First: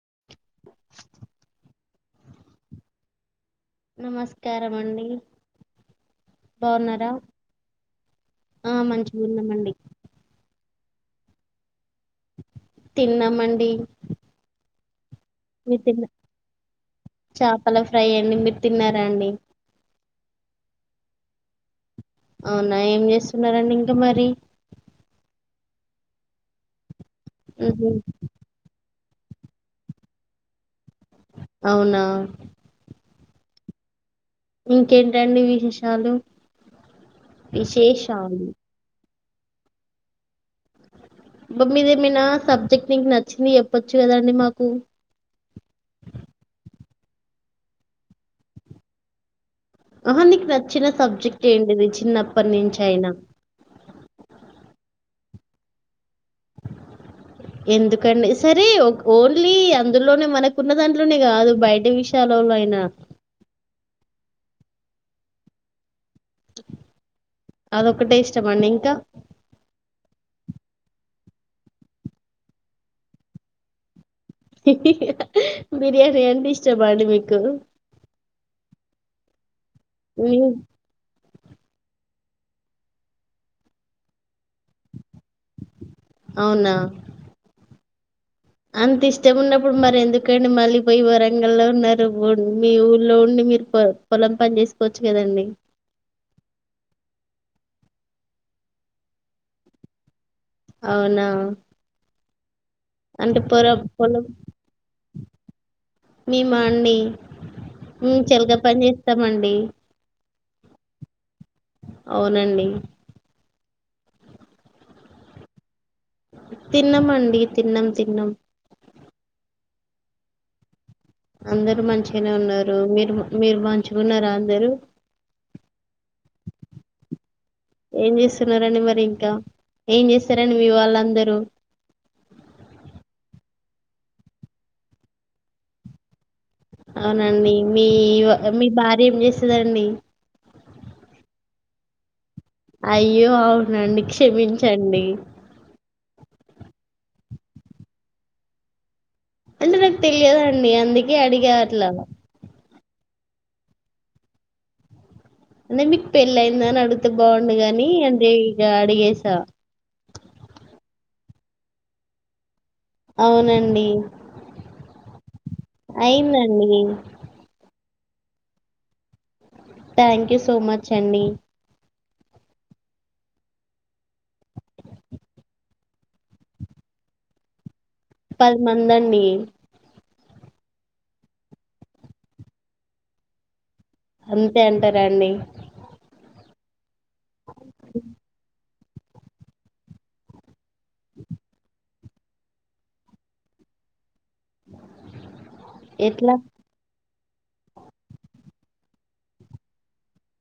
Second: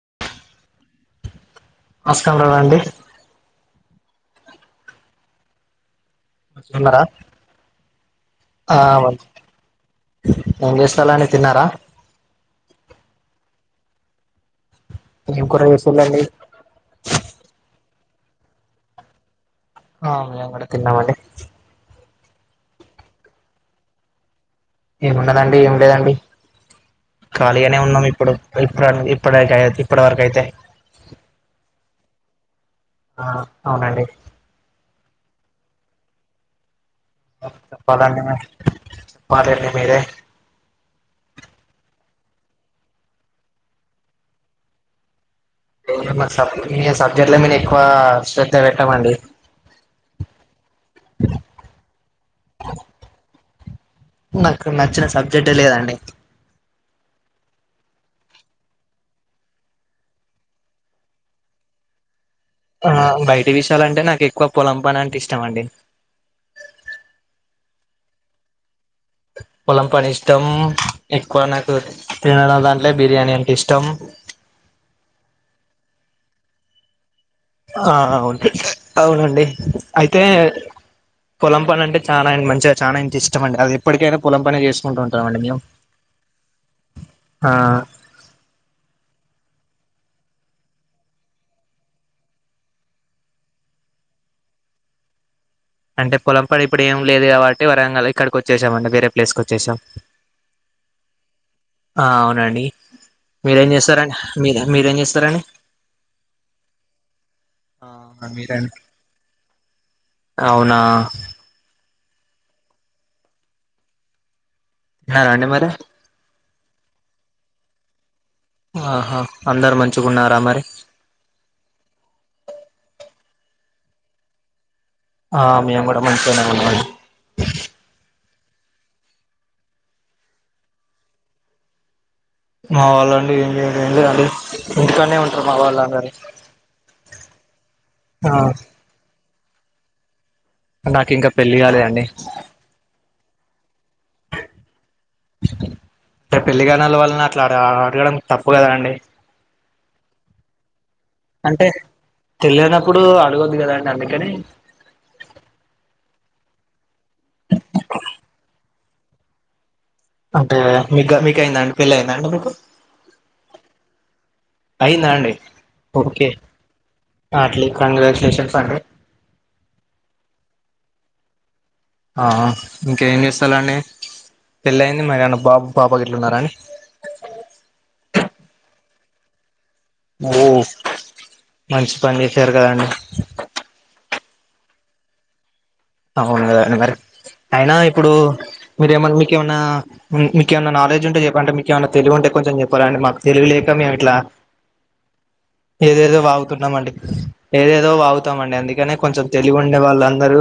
గా నమస్కారం అండి నమస్కారమండి ఉన్నారా బాగున్నారా ఆ మంచిగున్నమండి ఏం చేస్థలండి తిన్నారా తిన్నామండి ఏం కూర మీర్ తిన్ చేసిళ్ళండి చపల ఫ్రై అండి మీరు తిన్నారా అండి ఆ మీంగూడ తిన్నామండి అవునా ఏం చేస్తున్నారండి ఇంకా మరి ఉంన్నదండి ఏం లేదండి ఖాళీగనే ఉహు ఉన్నాం ఇప్పుడు ఇప్పుడండి ఇప్పుడే టై ఇప్పడివరకైతే అవునా ఆ అవునండి ఇంకేంటండి విశేషాలు ఓ చెప్పాలండి విశేషాలు మరి చెప్పాలే మీరే బా మీరేమైనా సబ్జెక్ట్ నికు నచ్చింది చెప్పొచ్చు కదండి మాకు [unintelligible] మీ సబ్జెక్టల మీనా ఎక్కువ శ్రధ పెట్టామండి ఆహా నీకు నచ్చిన సబ్జెక్ట్ ఏంటిది చిన్నప్పటి నుంచి అయినా నాకు నచ్చిన సబ్జెక్ట్ఎ లేదండి ఎందుకండి సరే ఓన్లీ అందులోనే మనకున్న దాంట్లోనే కాదు బయట విష్ ఆ బయట విషాలంటే నాకు ఎక్కువ పొలం పని అంటే ఇష్టమండి అదొక్కటే ఇష్టమఅండి ఇంకా పొలం పని ఇష్టం ఎక్కువ నాకు తినడం దాంట్లే బిర్యానీ అంటే ఇష్టం బిర్యాని అంటే ఇష్టమా అండి మీ ఆ అవును అవునండి అయితే మీ పొలం పని అంటే చానా మంచిగా చానా ఇంకిష్టం అండి అది ఎప్పడికైనా పొలం పనే చేసుకుంటమండి కుంటామండి మేము అవునా! ఆ అంత ఇష్టం ఉన్నప్పుడు మరి ఎందుకండి మళ్ళీ పోయి వరంగల్ లో ఉన్నారు మీ ఊళ్లో ఉండి మీర్ పొ పొలం పని చేసుకోవచ్చు కదండి అంటే పొలం పని ఇప్పుడు ఏం లేదు కాబట్టి వరంగల్ ఇక్కడికి వచ్చేసామండి వేరే ప్లేస్కి వచ్చేసాం అవునా! ఆ అవునండి అంటే మీరేం పొరం చేస్తారండి పొలం మీరు మీరేంచేస్తారండి మేమా అండి మేం ఆ చేలక మీరండి. పని చేస్తామండీ అవునా అవునండి తిన్నారాఅండి మరి తిన్నమండి తిన్నం తిన్నం ఆహా అందరు మంచిగున్నారా మరి అందరు మంచిగానే ఉన్నారు మీరు మీరు మంచిగా ఉన్నార అందరు ఆ మేము కూడా మంచిగనే ఉన్నాం ఏం చేస్తున్నారండి మరి ఇంకా ఏం చేస్తారండి మీ వాళ్ళందరూ మా వాళ్ళు అండి ఏంజేయలేదండి ఇంట్లోనే ఉంటరు మా వాళ్ళు అందరు అవునండి మీ మీ భార్య ఏం చేస్తదండి నాకు ఇంకా పెళ్లి కాలేదండి అయ్యో అవునండి క్షమించండి ఇంక పెళ్లి కానీ వాళ్ళని అట్లా అడగడం తప్పు కదా అండి అంటే నాకు తెలియదండి అందుకే అడిగా అంటే అట్లా. తెలియనప్పుడు అడగద్దు కదా అండి అందుకని అదే మీకు పెళ్ళి అయింద అని అడిగితే బాగుండుగాని అదే ఇక అడిగేసా అంటే మీకు మీకయిందాండి పెళ్ల అయిందాండి మీకు అవునండి. అయిందా అండి ఓకే అయిందండి. కంగ్రాచ్యులేషన్స్ అండి థ్యాంక్ యూ సో మచ్ అండి ఆ ఇంకేం చేస్తారు అండి పెళ్లయింది మరి ఏమన్నా బాబు పాప గిట్లా ఉన్నారా అండి పది మంది అండి అబ్బో మంచి పని చేసారు కదండి అంతే అంటారా అండి అవును కదా అండి మరి అయినా ఇప్పుడు మీరేమైన్నా మీకు ఏమన్నా మీకు ఏమన్నా నాలెడ్జ్ ఉంటే చెప్పండి అంటే మీకు ఏమన్నా తెలివి ఉంటే కొంచెం చెప్పరా అండి మాకు తెలివి లేక మేం ఇట్లా ఏదేదో ఎట్లా? వాగుతున్నామండి ఏదేదో వాగుతామండి అందుకనే కొంచెం తెలివి ఉండే వాళ్ళందరూ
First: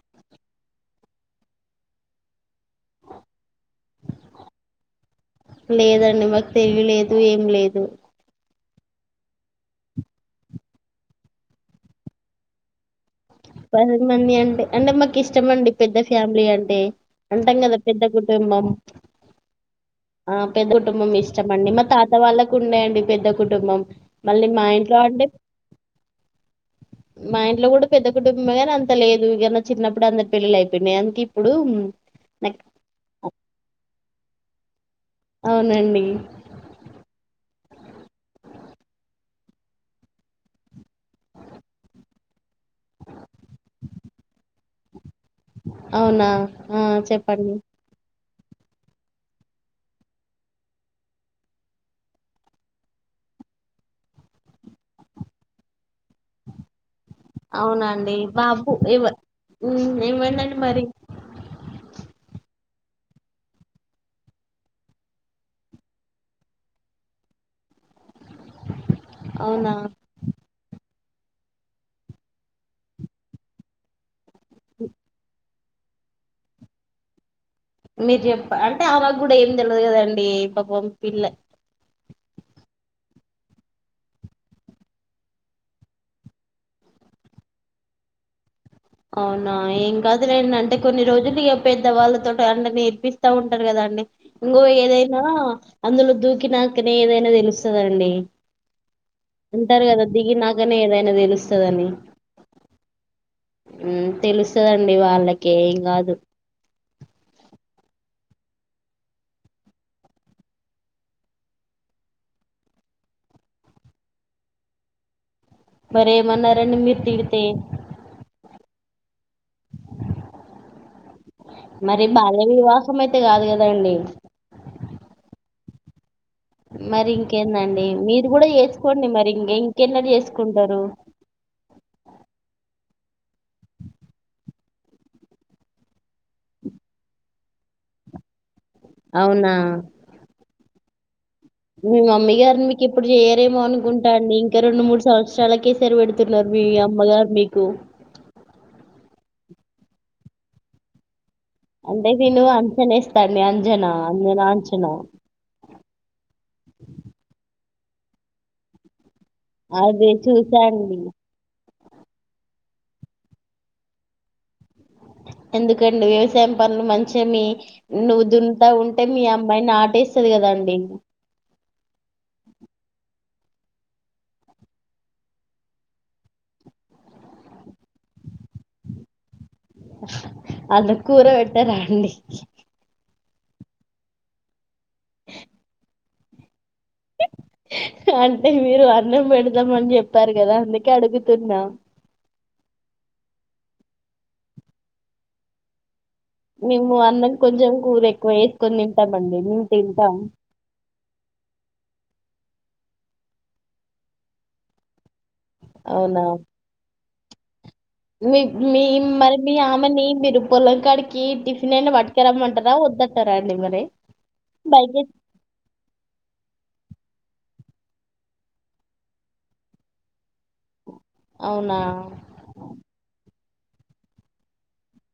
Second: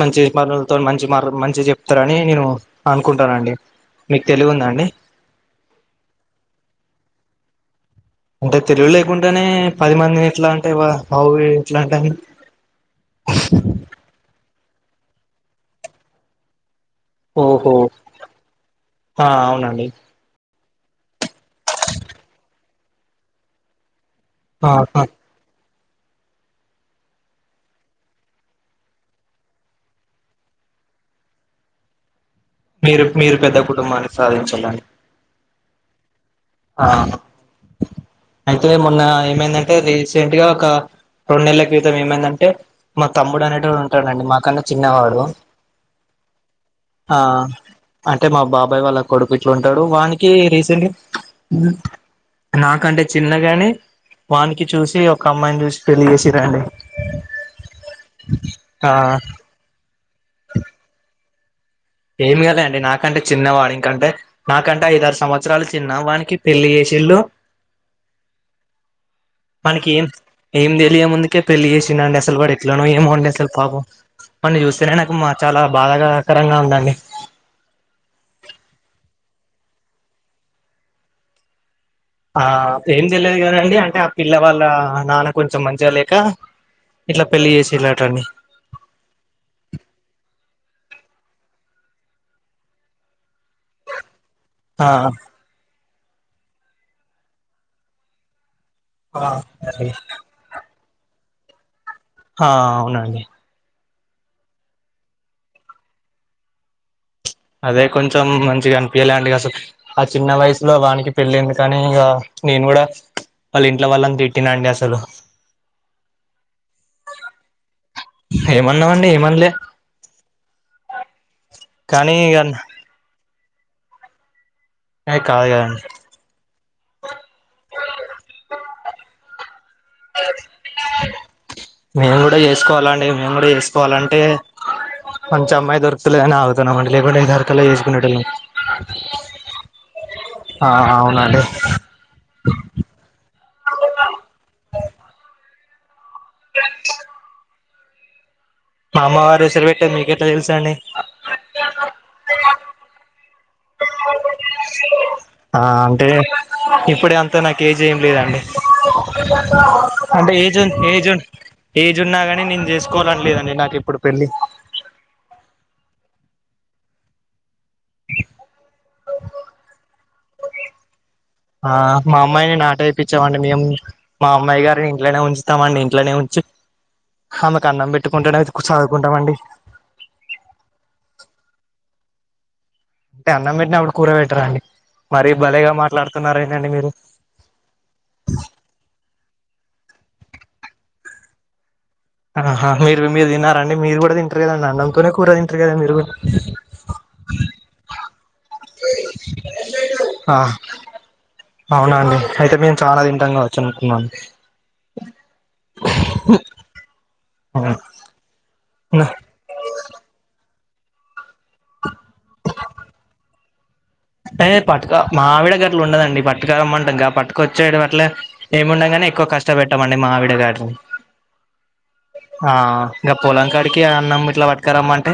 మంచి మాటలతో మంచి మ మంచి చెప్తారని నేను అనుకుంటానండి మీకు తెలివి ఉందా అండి లేదండి. మాకు తెలియలేదు. ఏం లేదు అంటే తెలివి లేకుంటేనే పది మందిని ఎట్లా అంటే హౌ ఎట్లా అంటా పది మంది అంటే అంటే మాకు ఇష్టమండి పెద్ద ఫ్యామిలీ అంటే అంటాం ఓహో కదా పెద్ద కుటుంబం ఆ అవునండి ఆ పెద్ద కుటుంబం ఇష్టమండి మా తాత వాళ్ళకు ఉన్నాయండి పెద్ద కుటుంబం మళ్ళీ మా ఇంట్లో ఆహా అంటే మా ఇంట్లో కూడా పెద్ద కుటుంబమే గాని అంత లేదు ఇక చిన్నప్పుడు అందరు పెళ్ళిళ్లు అయిపోయినాయి అందుకు ఇప్పుడు మీరు మీరు పెద్ద కుటుంబాన్ని సాధించాలండి అవునండి ఆ అయితే మొన్న ఏమైందంటే రీసెంట్గా ఒక రెండు నెలల క్రితం ఏమైందంటే మా తమ్ముడు అనేటోడు ఉంటాడండి మాకన్నా చిన్నవాడు అవునా ఆ చెప్పండి అంటే మా బాబాయ్ వాళ్ళ కొడుకు ఇట్లు ఉంటాడు వానికి రీసెంట్గ నాకంటే చిన్నగాని వానికి చూసి ఒక అమ్మాయిని చూసి [unintelligible] అవునండి బాబు ఆ ఇవ ఇవడిండి మరి ఏమి కదండి నాకంటే చిన్నవాడు ఇంకంటే నాకంటే ఐదారు సంవత్సరాలు చిన్న వానికి పెళ్ళి చే అవునా [unintelligible] [unintelligible] ముందుకే పెళ్లి చేసిండు అండి అసలు ఎట్లనో ఏమో అండి అసలు పాపం వన్ని చూస్తేనే నాకు మా చాలా బాధాకరంగా వుందండి మీరు చెప్ప అంటే అమెకు కూడ ఏం తెలవదు కదండి పాపం పిల్ల ఆ ఏం తెలియదు కదండి అంటే ఆ పిల్ల వాళ్ళ నాన్న కొంచెం మంచిగా లేక ఇట్ల పెళ్లి చేసిర్రు అంట అండి అవునా ఏం కాదులేండి అంటే కొన్ని రోజులు ఇగ పెద్దవాళ్ళతో అండ నేర్పిస్ వస్తా ఉంటారు కదాండి ఇంగో ఆ ఏదైనా అందులో దూకి నాకనే ఏదైనా తెలుస్తదండి అంటారు ఆ కదా దిగి నాకనే ఏదైనా తెలుస్తది అని హ అవునండీ తెలుస్తదండి వాళ్ళకి ఏం కాదు అదే కొంచెం మంచిగా అనిపియలేదు అండి అసలు ఆ చిన్న వయసులో వానికి పెళ్ళి ఎందుకు అని ఇగ నేను కూడా వాళ్ళ ఇంట్లో వాళ్ళని తిట్టిన అండి అసలు మరి ఏమ్మనారు అండి తిడితే [unintelligible] ఏమన్లే మరి బాల్య వివాహం అయితే కాదు కదండీ ఏ కాదు కద మరి ఇంకేందండి మీరు కూడ చేసుకోండి మరి ఇంకేం నేను కూడ చేసుకోవాల అంటే నేను కూడ చేసుకోవాలంటే మంచి అమ్మాయి దొరుకుతలే అని ఆగుతున్నామండి లేకుండా దొరకలే చేసుకునే వాళ్ళం అవునా ఆ అవునండి ఏమో అనుకుంటా అండి ఇంకా రెండు మూడు సంవత్సరాలకే సరి పెడుతున్నారు మీ అమ్మగారు మీకు మా అమ్మగారు [unintelligible] పెట్టారు మీకెట్లా తెలుసండి అంటే నేను అంచన ఎస్తండి అంజనా అంజనా అంచన ఆ అంటే ఇప్పుడే అంతేన కేజీ ఏం లేద అండి అది అంటే ఏ చూసా జూన్ ఏ అండి. జూన్ ఏజ్ ఉన్నా గానీ నేను చేసుకోవాలని లేదండి నాకు ఇప్పుడు పెళ్లి ఎందుకండి వ్యవసాయం పనులు మంచిగ మీ నువ్వు దునుత ఉంటే మీ అమ్మాయి నాటేస్తది కదండి ఆ మా అమ్మాయిని నాట ఏపించమండి మేము మా అమ్మాయి గారిని ఇంట్లోనే ఉంచుతము అండి ఇంట్లోనే ఉంచి ఆమెకు అన్నం పెట్టుకుంటునే అయితే చదువుకుంటాం అండి అంటే కూర పెట్టరాండి అంటే అన్నం పెట్టినప్పుడు కూరబెట్టరా అండి మరి భలేగా మాట్లాడుతున్నారండి మీరు అంటే మీరు అన్నం పెడతాం అని చెప్పారు కద అందుకే అడుగుతున్నా ఆహా మీరు మీరు తిన్నారండి మీరు కూడ తింటారు కదండి అన్నంతోనే కూర తింటరు కదా మీరు కూడ మేము అన్నం కొంచెం కూరె వేసుకొని తింటామండి మేము తింటాం ఆ అవునా అండి అయితే మేము చాలా తింటంగా వచ్చు అనుకున్నాను అవునా మీ మీ మరి మీ ఆమెని మీరు పొలంకాడికి టిఫిన్ అయినా పట్టుక రమ్మంటరా వద్దంటారా అండి మరి ఏ పట్టు బైక్ మా గావిడ గట్లు ఉండదండి పట్టుక రామ్మంటె గ పట్టుకొచ్చ చేయడం అట్ల ఏముండగానే ఎక్కువ కష్టపెట్టామండి మా ఆవిడ గారిని అవునా ఆ ఇంకా పొలంకాడికి అన్నం ఇట్ల పట్కారమ్మ అంటే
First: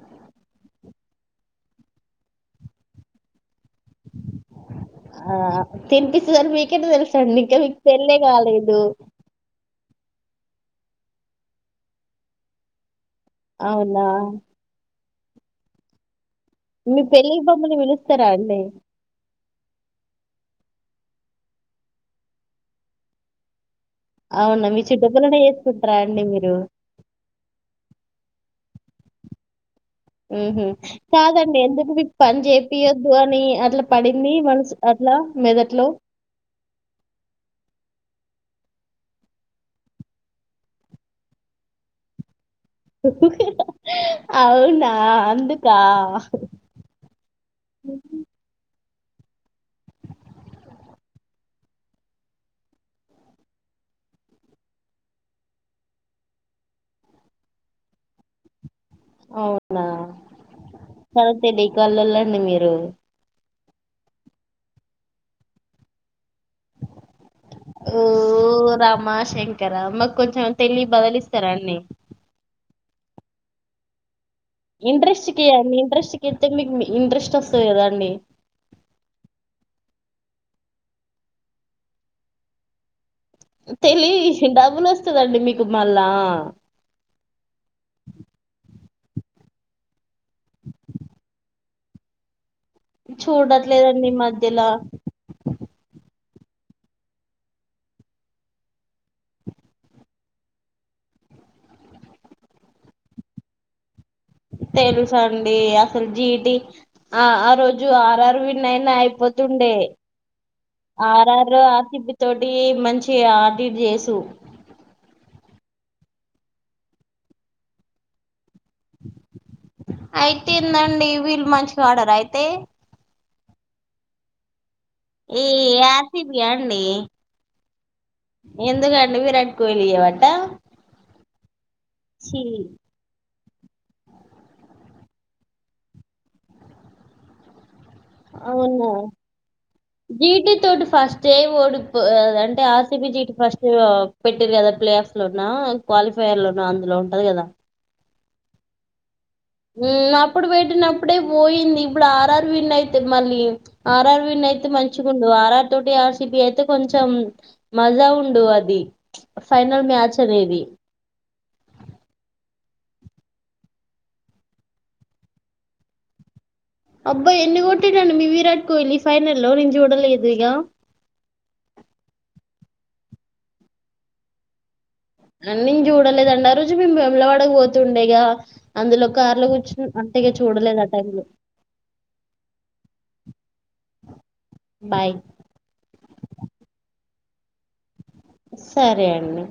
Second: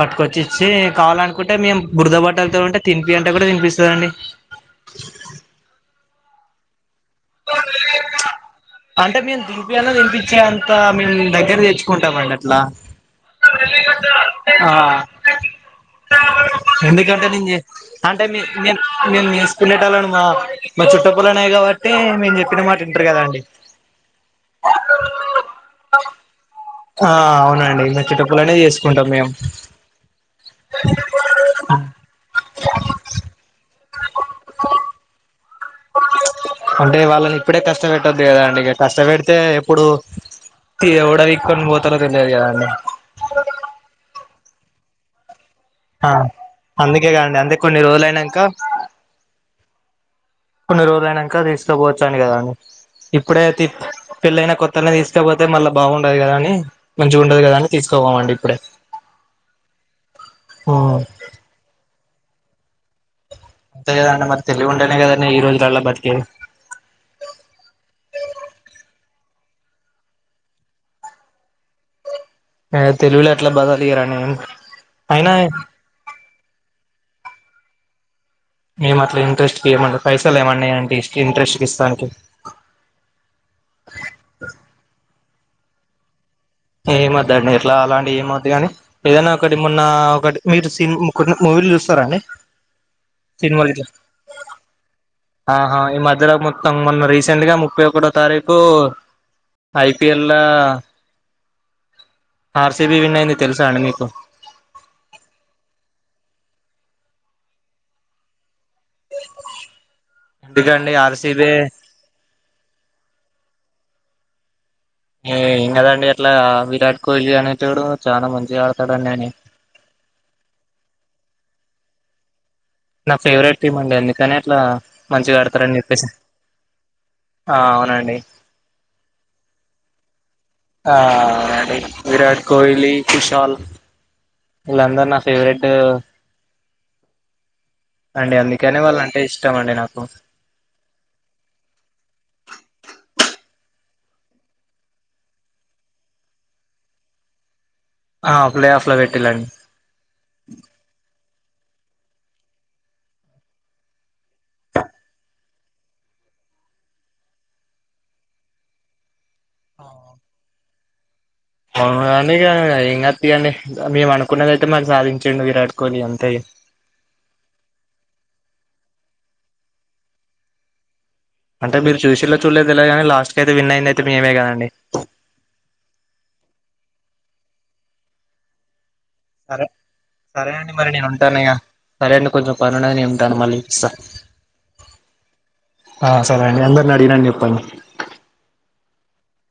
పట్టుకొచ్చి ఇచ్చి కావాలనుకుంటే మేము బురదబట్టలతో ఉంటే తినిపి అంటే కూడ తనిపిస్ ఆ తిన్పిస్తది అని మీకెట్ట తెల్స్ తిన్పిస్తదండి ఇంక పెళ్లె కాలేదు పపించే అంతా మేమ్ దగ్గర తెచ్చుకుంటామండి అట్లా అవునా ఆ మీ ఎందుకంటే పెళ్ళికి నేను మమ్మల్ని చె అంటే పిలుస్తారా మీ అండి పనేేటళ్ని మా మా చుట్టపుల్లనే కాబట్టి మేము చెప్పిన మాట వింటరు కదా అండి అవునా మీరు చుట్బలనే చేసుకుంటారా అండి మీరు ఆ అవునండి మె చుట్టప్పుల్లనె చేసుకుంటాం మేము ఉహు కాదండి ఎందుకు మీకు పని చేపియద్దు అట్లా పడింది మనసు అట్ల మెదట్లో అంటే వాళ్ళని ఇప్పుడే కష్టపెట్టొద్దు కదా అండి ఇ కష్టపెడితే ఎప్పుడు ఇక ఊడబిక్కోని పోలార్ కదండి అవునా అందు ఆ అందుకే కాండి అంతే కొన్ని రోజులైనాంక కొన్ని రోజులయినాక తీసుకోపోతాన్ కదా అని ఇప్పుడే పెళ్ళయినా కొత్తని తీసుకపోతే మళ్ళ బాగుండదు కదా అని మంచిగా ఉండదు కదా అని తీసుకు కుపోమండి ఇప్పుడె అవునా చాలా తెలివి కాళ్ళలండి మీరు అంతే కదండి మరి తెలివి ఉంటేనే కదండీ ఈ రోజులలా బతికే ఓ రామా శంకర మాకు కొంచెం తెలివి బదిలిస్తారా అన్నీ తెలివిలో ఎట్ల బదలిరా న ఇంట్రెస్ట్ కి మండి ఇంట్రెస్ట్ క ఇస్తతే మీకు ఇంట్రెస్ట్ వస్తుంది కదా అండి మేము అట్ల ఇంట్రెస్ట్ కి ఈ మండి పైసలు ఏమన్నాయింటే ఇంట్రెస్ట్ కి ఇస్తానికి తెలివి డబుల్ వస్తదండి మీకు మళ్ళా ఏ వద్దండి ఇట్లా అలాంటి ఏమ వద్దు కాని ఏదైనా ఒకటి మొన్న ఒకటి మీరు సీన్ మూవీ చూస్తారండి సినిమాలకి చూడట్లేదండి ఈ మధ్యలో అ హైదరాబాద్ మొత్తం మొన్న రీసెంట్ గా ముప్పై ఒకటో తారీఖు ఐపిఎల్ ఇల్లా ఆర్సిబి విన్న అైంది తెలుసా అండి మీకు తెలుస అండి అసలు జీటి ఆ ఆ రోజు ఆరు ఆరు వి నైన్ అయిపోతుండే ఎందుకండి ఆర్సిబి ఆర్ఆర్ ఆసిబి తోటి మంచి ఆటిట్ చేసు ఏ ఏం కదండి అట్లా విరాట్ కోహ్లీ అనేటోడు చాలా మంచి అయితేందండి వీళ్ళు మంచిగ ఆడర అయితే నా ఫేవరెట్ టీమ్ అండి అందుకని అట్లా మంచిగా ఏ ఆడతారని చెప్పేసి ఆసిబియా అండి ఆ అవునండి ఎందుకండి విరాట్ కోహ్లీయవాట ఆ అ విరాట్ కోహ్లీ విషల్ ఇలంధర్ నా ఫేవరెట్ అండి అందుకనే వాళ్ళ అంటే ఇష్టం అం జీటి తోటి ఫస్ట్ ఏ ఓడు అంటే ఆర్ సిబి జీటు ఫస్ట్ పెట్టిరు కదా ప్లే ఆఫ్ లోన్నా క్వాలిఫయర్ లోన్నా అందులో ఉంటది కదా ఆ ప్లే ఆఫ్ లో పెట్ అప్పుడు పెట్టిన అప్పుడే పోయి ఇప్పుడు ఆర్ఆర్ విన్ అయితే మళ్ళీ ఆర్ఆర్ విన్ అయితే మంచిగ ఉండు ఆర్ ఆర్ తోటి ఆర్సిబి అయితే కొ కొంచెం మజా ఉండు అది ఫైనల్ మ్యాచ్ అనేది అవును గాని ఇంగా తీయండి మేము అనుకున్నది అయితే మరి సాధించుండు విరాట్ కోహ్లీ అంతే అబ్బా ఎన్ని కొట్టేండు మీ విరాట్ కోహ్లీ ఫైనల్లో నేను చూడలేదు ఇగా అంటే మీరు చూసిల్లో చూడలేదులే కాని లాస్ట్ కయితే విన్ అయింది అయితే మేమే కదండి అన్ని చూడలేదన్నారు ఆ రోజు మేము బ్రమ్లలో పడక పోతుండేగా అందులో కారులో సరే కూర్చు అంతేగా సరే అండి చూడలేదు ఆ మరి నేను టైంలో ఉంటానయ్యా సరే అండి కొంచెం పరున మళ్ళీ ఇస్తా బాయ్ సరే అండి అందరని అడిగినానని చెప్ ప సరే అండి